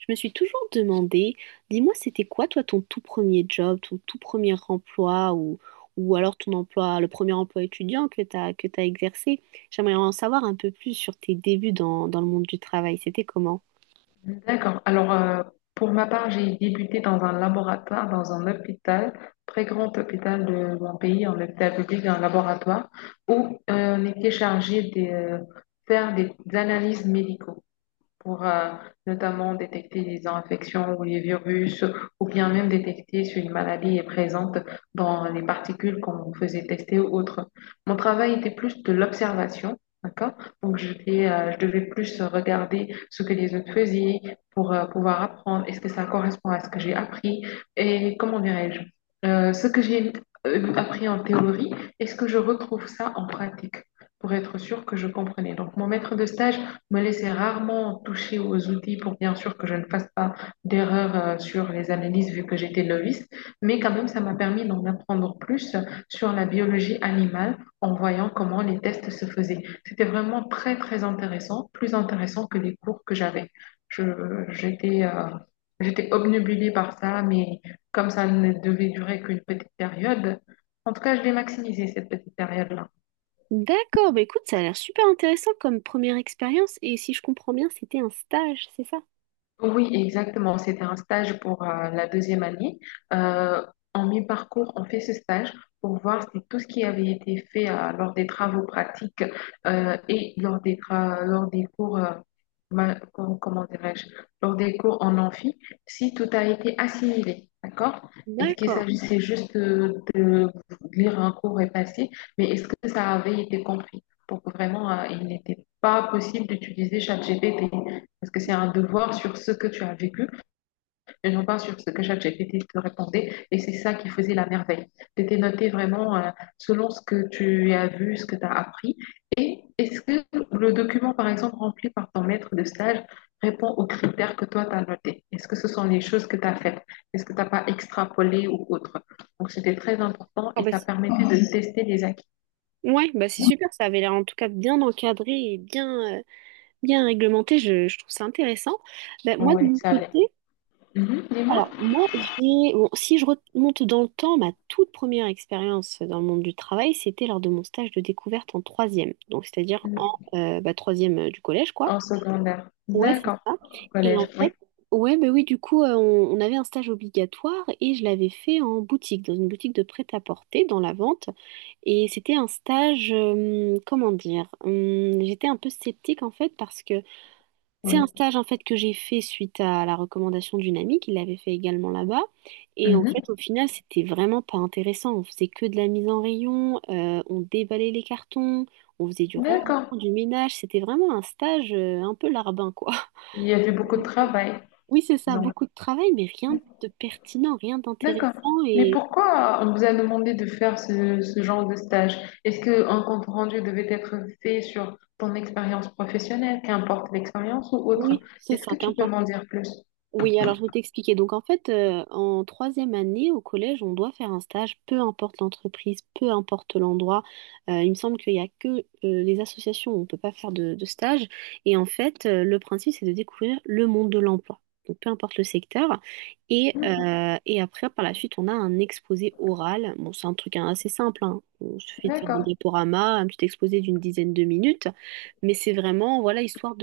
Je me suis toujours demandé, dis-moi, c'était quoi toi ton tout premier job, ton tout premier emploi ou alors ton emploi, le premier emploi étudiant que t'as exercé? J'aimerais en savoir un peu plus sur tes débuts dans le monde du travail. C'était comment? D'accord. Pour ma part, j'ai débuté dans un laboratoire, dans un hôpital, très grand hôpital de mon pays, un hôpital public, un laboratoire, où on était chargé de faire des analyses médicaux pour notamment détecter les infections ou les virus, ou bien même détecter si une maladie est présente dans les particules qu'on faisait tester ou autre. Mon travail était plus de l'observation, d'accord? Donc, je devais plus regarder ce que les autres faisaient pour pouvoir apprendre. Est-ce que ça correspond à ce que j'ai appris? Et comment dirais-je? Ce que j'ai appris en théorie, est-ce que je retrouve ça en pratique? Pour être sûr que je comprenais. Donc, mon maître de stage me laisser rarement toucher aux outils pour bien sûr que je ne fasse pas d'erreur sur les analyses vu que j'étais novice, mais quand même ça m'a permis d'en apprendre plus sur la biologie animale en voyant comment les tests se faisaient. C'était vraiment très très intéressant, plus intéressant que les cours que j'avais. Je, j'étais J'étais obnubilée par ça, mais comme ça ne devait durer qu'une petite période, en tout cas je l'ai maximisé cette petite période-là. D'accord, bah écoute, ça a l'air super intéressant comme première expérience et si je comprends bien, c'était un stage, c'est ça? Oui, exactement. C'était un stage pour la deuxième année. Euh, en mi-parcours, on fait ce stage pour voir si tout ce qui avait été fait lors des travaux pratiques et lors lors des cours, comment dirais-je, lors des cours en amphi, si tout a été assimilé. D'accord? Est-ce qu'il D'accord. s'agissait juste euh, de lire un cours et passer, mais est-ce que ça avait été compris? Pour que vraiment, il n'était pas possible d'utiliser ChatGPT. Parce que c'est un devoir sur ce que tu as vécu, mais non pas sur ce que ChatGPT te répondait. Et c'est ça qui faisait la merveille. Tu étais noté vraiment selon ce que tu as vu, ce que tu as appris. Et est-ce que le document, par exemple, rempli par ton maître de stage répond aux critères que toi, tu as notés? Est-ce que ce sont les choses que tu as faites? Est-ce que tu n'as pas extrapolé ou autre? Donc, c'était très important Ah et bah, ça c'est- permettait de tester les acquis. ouais, bah c'est super, ça avait l'air en tout cas bien encadré et bien, bien réglementé, je trouve ça intéressant. Bah, moi, de Oui, mon ça allait. côté, Mhm. Dis-moi. alors, moi, bon, si je remonte dans le temps, ma toute première expérience dans le monde du travail, c'était lors de mon stage de découverte en troisième. Donc, c'est-à-dire en bah, troisième du collège, quoi. En secondaire. Ouais, c'est D'accord. ça. Au Et en collège, oui. fait, ouais, bah oui, du coup, on avait un stage obligatoire et je l'avais fait en boutique, dans une boutique de prêt-à-porter, dans la vente. Et c'était un stage, comment dire, j'étais un peu sceptique en fait parce que c'est un Oui. stage en fait que j'ai fait suite à la recommandation d'une amie qui l'avait fait également là-bas. Et en fait, Mhm. au final, c'était vraiment pas intéressant. On faisait que de la mise en rayon, on déballait les cartons, on faisait du rangement, D'accord. du ménage. C'était vraiment un stage un peu larbin, quoi. Il y avait beaucoup de travail, Oui, c'est ça, disons. beaucoup de travail, mais rien de pertinent, rien D'accord. d'intéressant. Mais Et pourquoi on vous a demandé de faire ce genre de stage? Est-ce qu'un compte rendu devait être fait sur ton expérience professionnelle, qu'importe l'expérience ou autre? oui, c'est Est-ce ça, que qu'un... tu peux m'en dire plus? Oui, alors je vais t'expliquer. Donc en fait, en troisième année au collège, on doit faire un stage, peu importe l'entreprise, peu importe l'endroit. Il me semble qu'il n'y a que les associations où on ne peut pas faire de stage. Et en fait, le principe, c'est de découvrir le monde de l'emploi. Donc peu importe le secteur. Et et après, par la suite, on a un exposé oral. Bon, c'est un truc hein, assez simple, hein. Il suffit de faire un D'accord. diaporama, un petit exposé d'une dizaine de minutes. Mais c'est vraiment, voilà, histoire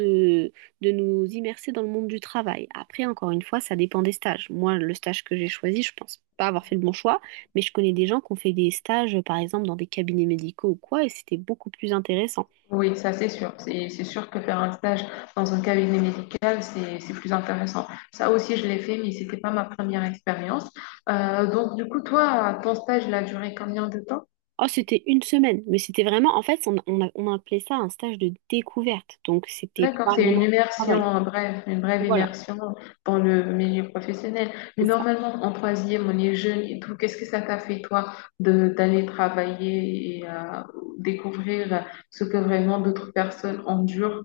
de nous immerser dans le monde du travail. Après, encore une fois, ça dépend des stages. Moi, le stage que j'ai choisi, je pense pas avoir fait le bon choix, mais je connais des gens qui ont fait des stages, par exemple, dans des cabinets médicaux ou quoi, et c'était beaucoup plus intéressant. Oui, ça c'est sûr. C'est sûr que faire un stage dans un cabinet médical, c'est plus intéressant. Ça aussi, je l'ai fait, mais c'était pas ma première expérience. Donc, du coup, toi, ton stage, il a duré combien de temps? Oh, c'était une semaine, mais c'était vraiment, en fait, on appelait ça un stage de découverte, donc c'était D'accord, pas vraiment c'est du une travail. immersion, bref, une brève Voilà, immersion dans le milieu professionnel. Mais c'est ça. normalement, en troisième, on est jeune et tout. Qu'est-ce que ça t'a fait, toi, de d'aller travailler et découvrir ce que vraiment d'autres personnes endurent?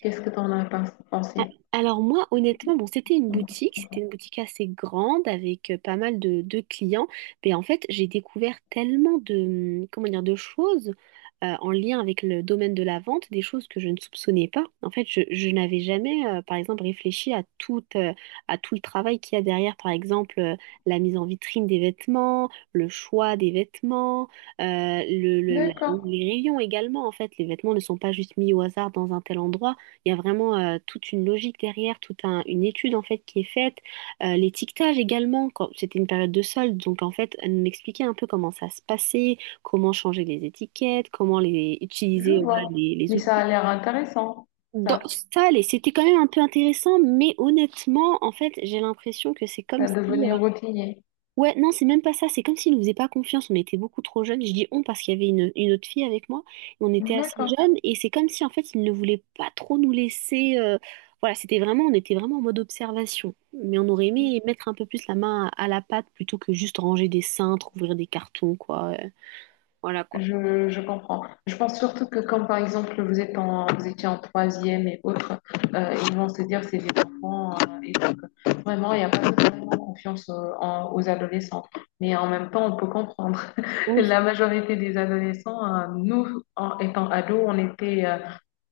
Qu'est-ce que A- pensé? Alors moi, honnêtement, bon, c'était une boutique assez grande avec pas mal de clients, mais en fait, j'ai découvert tellement de, comment dire, de choses en lien avec le domaine de la vente, des choses que je ne soupçonnais pas. En fait, je n'avais jamais, par exemple, réfléchi à tout le travail qu'il y a derrière, par exemple, la mise en vitrine des vêtements, le choix des vêtements, euh, le, le- la- D'accord, les rayons également. En fait, les vêtements ne sont pas juste mis au hasard dans un tel endroit. Il y a vraiment toute une logique derrière, une étude en fait qui est faite. L'étiquetage également, quand c'était une période de solde, donc en fait, elle m'expliquait un peu comment ça se passait, comment changer les étiquettes, comment les je utiliser, voilà, vois. Les Mais ça outils. a l'air intéressant, Dans ça. ça, allez, c'était quand même un peu intéressant, mais honnêtement, en fait, j'ai l'impression que c'est comme Ça si devenait euh, routinier. ouais, non, c'est même pas ça. C'est comme s'il nous faisaient pas confiance. On était beaucoup trop jeunes. Je dis on parce qu'il y avait une autre fille avec moi. Et on était assez D'accord. jeunes. Et c'est comme si, en fait, ils ne voulaient pas trop nous laisser. Voilà, c'était vraiment, on était vraiment en mode observation. Mais on aurait aimé mettre un peu plus la main à la pâte plutôt que juste ranger des cintres, ouvrir des cartons, quoi. Voilà, quoi. Je comprends. Je pense surtout que comme par exemple vous êtes vous étiez en troisième et autres, ils vont se dire c'est des enfants et donc vraiment il n'y a pas vraiment confiance aux adolescents. Mais en même temps on peut comprendre. La majorité des adolescents, nous en étant ados, on était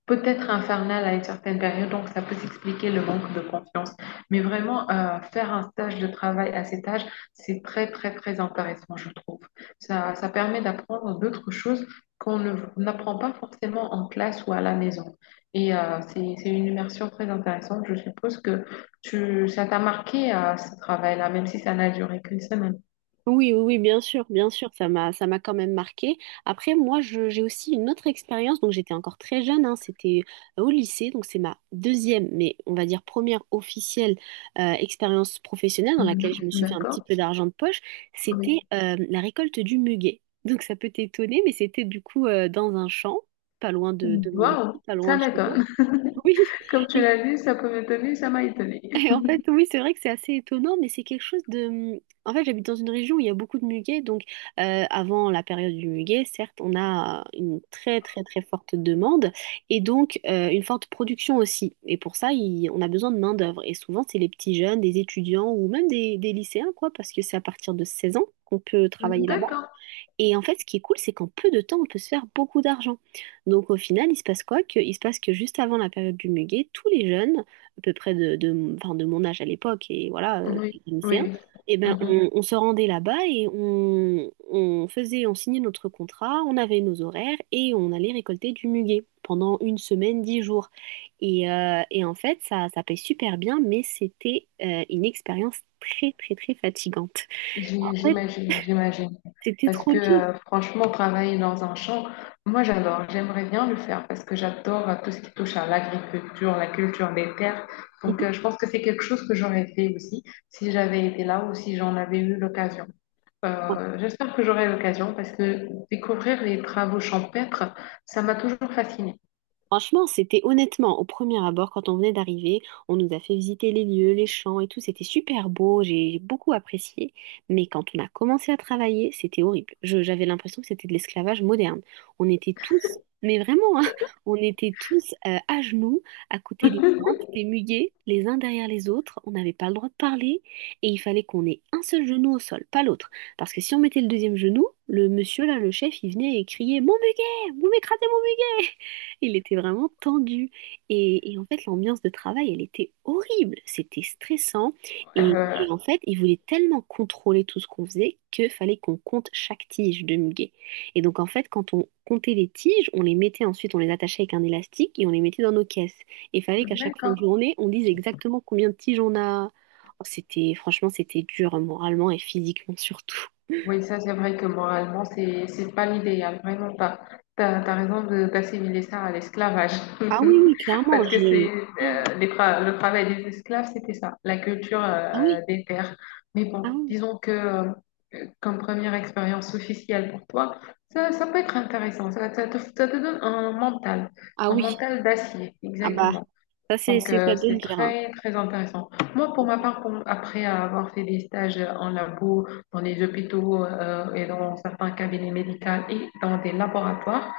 peut-être infernal à une certaine période, donc ça peut s'expliquer le manque de confiance. Mais vraiment, faire un stage de travail à cet âge, c'est très, très, très intéressant, je trouve. Ça permet d'apprendre d'autres choses qu'on n'apprend pas forcément en classe ou à la maison. Et c'est une immersion très intéressante. Je suppose que ça t'a marqué à ce travail-là, même si ça n'a duré qu'une semaine. Oui, oui, oui, bien sûr, ça m'a quand même marqué. Après, moi, j'ai aussi une autre expérience, donc j'étais encore très jeune, hein, c'était au lycée, donc c'est ma deuxième, mais on va dire première officielle expérience professionnelle dans laquelle Mhm. je me suis fait un petit D'accord? peu d'argent de poche, Oui. c'était la récolte du muguet. Donc ça peut t'étonner, mais c'était du coup dans un champ, pas loin de mon lycée, Waouh, pas loin ça de chez moi. m'étonne. Comme tu Oui, l'as dit, ça peut m'étonner, ça m'a étonné. et en fait, oui, c'est vrai que c'est assez étonnant, mais c'est quelque chose de... en fait, j'habite dans une région où il y a beaucoup de muguet, donc avant la période du muguet, certes, on a une très très très forte demande et donc une forte production aussi. Et pour ça, on a besoin de main-d'œuvre. Et souvent, c'est les petits jeunes, des étudiants ou même des lycéens, quoi, parce que c'est à partir de 16 ans qu'on peut travailler là-bas. D'accord. Et en fait, ce qui est cool, c'est qu'en peu de temps, on peut se faire beaucoup d'argent. Donc au final, il se passe quoi? Que, il se passe que juste avant la période du muguet, tous les jeunes à peu près enfin, de mon âge à l'époque, et voilà, Oui, oui, lycéen, oui. et ben, Mhm. On se rendait là-bas et on signait notre contrat, on avait nos horaires et on allait récolter du muguet pendant une semaine, 10 jours. Et et en fait, ça paye super bien, mais c'était une expérience très, très, très fatigante. En fait, J'imagine, j'imagine. c'était Parce trop que dur. Franchement, travailler dans un champ, moi j'adore, j'aimerais bien le faire parce que j'adore tout ce qui touche à l'agriculture, la culture des terres. Donc Mhm. euh, je pense que c'est quelque chose que j'aurais fait aussi si j'avais été là ou si j'en avais eu l'occasion. J'espère que j'aurai l'occasion parce que découvrir les travaux champêtres, ça m'a toujours fascinée. Franchement, c'était honnêtement, au premier abord, quand on venait d'arriver, on nous a fait visiter les lieux, les champs et tout, c'était super beau, j'ai beaucoup apprécié, mais quand on a commencé à travailler, c'était horrible. J'avais l'impression que c'était de l'esclavage moderne. On était tous, mais vraiment, hein, on était tous à genoux, à côté des plantes, des muguets, les uns derrière les autres, on n'avait pas le droit de parler, et il fallait qu'on ait un seul genou au sol, pas l'autre. Parce que si on mettait le deuxième genou, le monsieur là, le chef, il venait et criait : « Mon muguet, vous m'écrasez. » Il était vraiment tendu. Et en fait, l'ambiance de travail, elle était horrible. C'était stressant. Et, Euh, et en fait, il voulait tellement contrôler tout ce qu'on faisait que fallait qu'on compte chaque tige de muguet. Et donc, en fait, quand on comptait les tiges, on les mettait ensuite, on les attachait avec un élastique et on les mettait dans nos caisses. Et il fallait qu'à chaque fin de D'accord. journée, on dise exactement combien de tiges on a. Oh, c'était, franchement, c'était dur hein, moralement et physiquement surtout. Oui, ça c'est vrai que moralement, c'est pas l'idéal, vraiment pas. T'as raison d'assimiler ça à l'esclavage. Ah oui, oui, clairement, Parce que c'est j'ai... Oh, le travail des esclaves, c'était ça, la culture ah oui, des terres. Mais ah bon, oui, disons que comme première expérience officielle pour toi, ça peut être intéressant. Ça te donne ah un oui. mental d'acier, Ah bah, exactement. ça, Donc, c'est ça euh, de le c'est dire, hein. très, très intéressant. Moi, pour ma part, après avoir fait des stages en labo, dans les hôpitaux et dans certains cabinets médicaux et dans des laboratoires,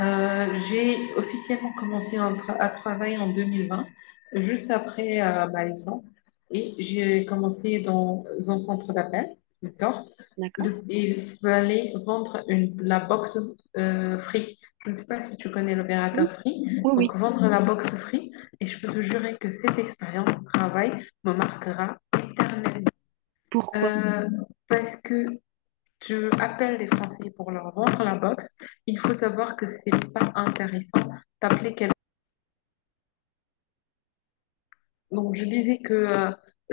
j'ai officiellement commencé un à travailler en 2020, juste après ma licence. Et j'ai commencé dans un centre d'appel, d'accord? D'accord? Le- il fallait vendre la box Free. Je ne sais pas si tu connais Oui, l'opérateur Free. oui. Oui. Donc, vendre la box Free, et je peux te jurer que cette expérience de travail me marquera éternellement. Pourquoi? Euh, parce que tu appelles les Français pour leur vendre la box, il faut savoir que c'est pas intéressant d'appeler quelqu'un. Donc, je disais que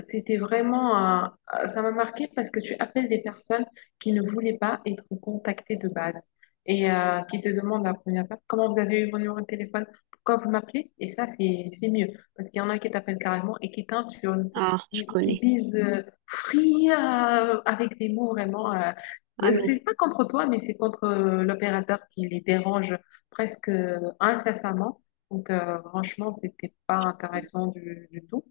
c'était vraiment, ça m'a marqué parce que tu appelles des personnes qui ne voulaient pas être contactées de base et qui te demandent à la première part, comment vous avez eu mon numéro de téléphone, pourquoi vous m'appelez? Et ça, c'est mieux parce qu'il y en a qui t'appellent carrément et qui t'insultent, Ah, je qui, qui connais. disent euh, Free, avec des mots vraiment. Ah, mais. C'est pas contre toi, mais c'est contre l'opérateur qui les dérange presque incessamment. Donc, franchement, c'était pas intéressant du tout.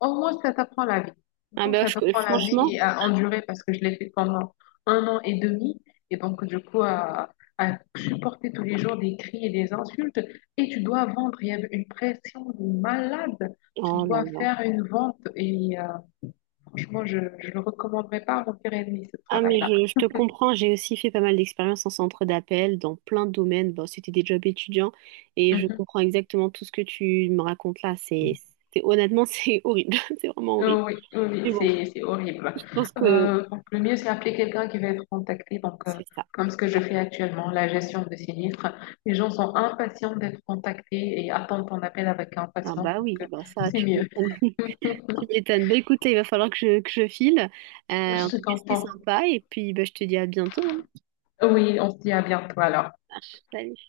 Au moins, ça t'apprend la vie. Ah, D'accord? ben, Ça je connais. t'apprend la vie Franchement. et à endurer parce que je l'ai fait pendant 1 an et demi. Et donc, du coup, à supporter tous les jours des cris et des insultes. Et tu dois vendre. Il y avait une pression de malade. Tu Oh là dois là. faire une vente. Et franchement, je ne le recommanderais pas à mon pire ennemi, ce Ah mais travail-là. Je te comprends, j'ai aussi fait pas mal d'expériences en centre d'appel dans plein de domaines. Bon, c'était des jobs étudiants et je Mhm. comprends exactement tout ce que tu me racontes là. Honnêtement, c'est horrible, c'est vraiment horrible. Oui, oui, oui, Mais bon, c'est horrible. je pense que Donc, le mieux, c'est appeler quelqu'un qui va être contacté. Donc, c'est ça. comme ce que C'est je ça. fais actuellement, la gestion de sinistres. Les gens sont impatients d'être contactés et attendent ton appel avec Ah impatience. bah Donc, oui, euh, bah ça, c'est tu mieux. m'étonnes. Tu m'étonnes. Bah écoute, là, il va falloir que que je file. Euh, Je En te tout cas, c'était comprends. sympa et puis bah, je te dis à bientôt, hein. Oui, on se dit à bientôt alors. Ah, salut.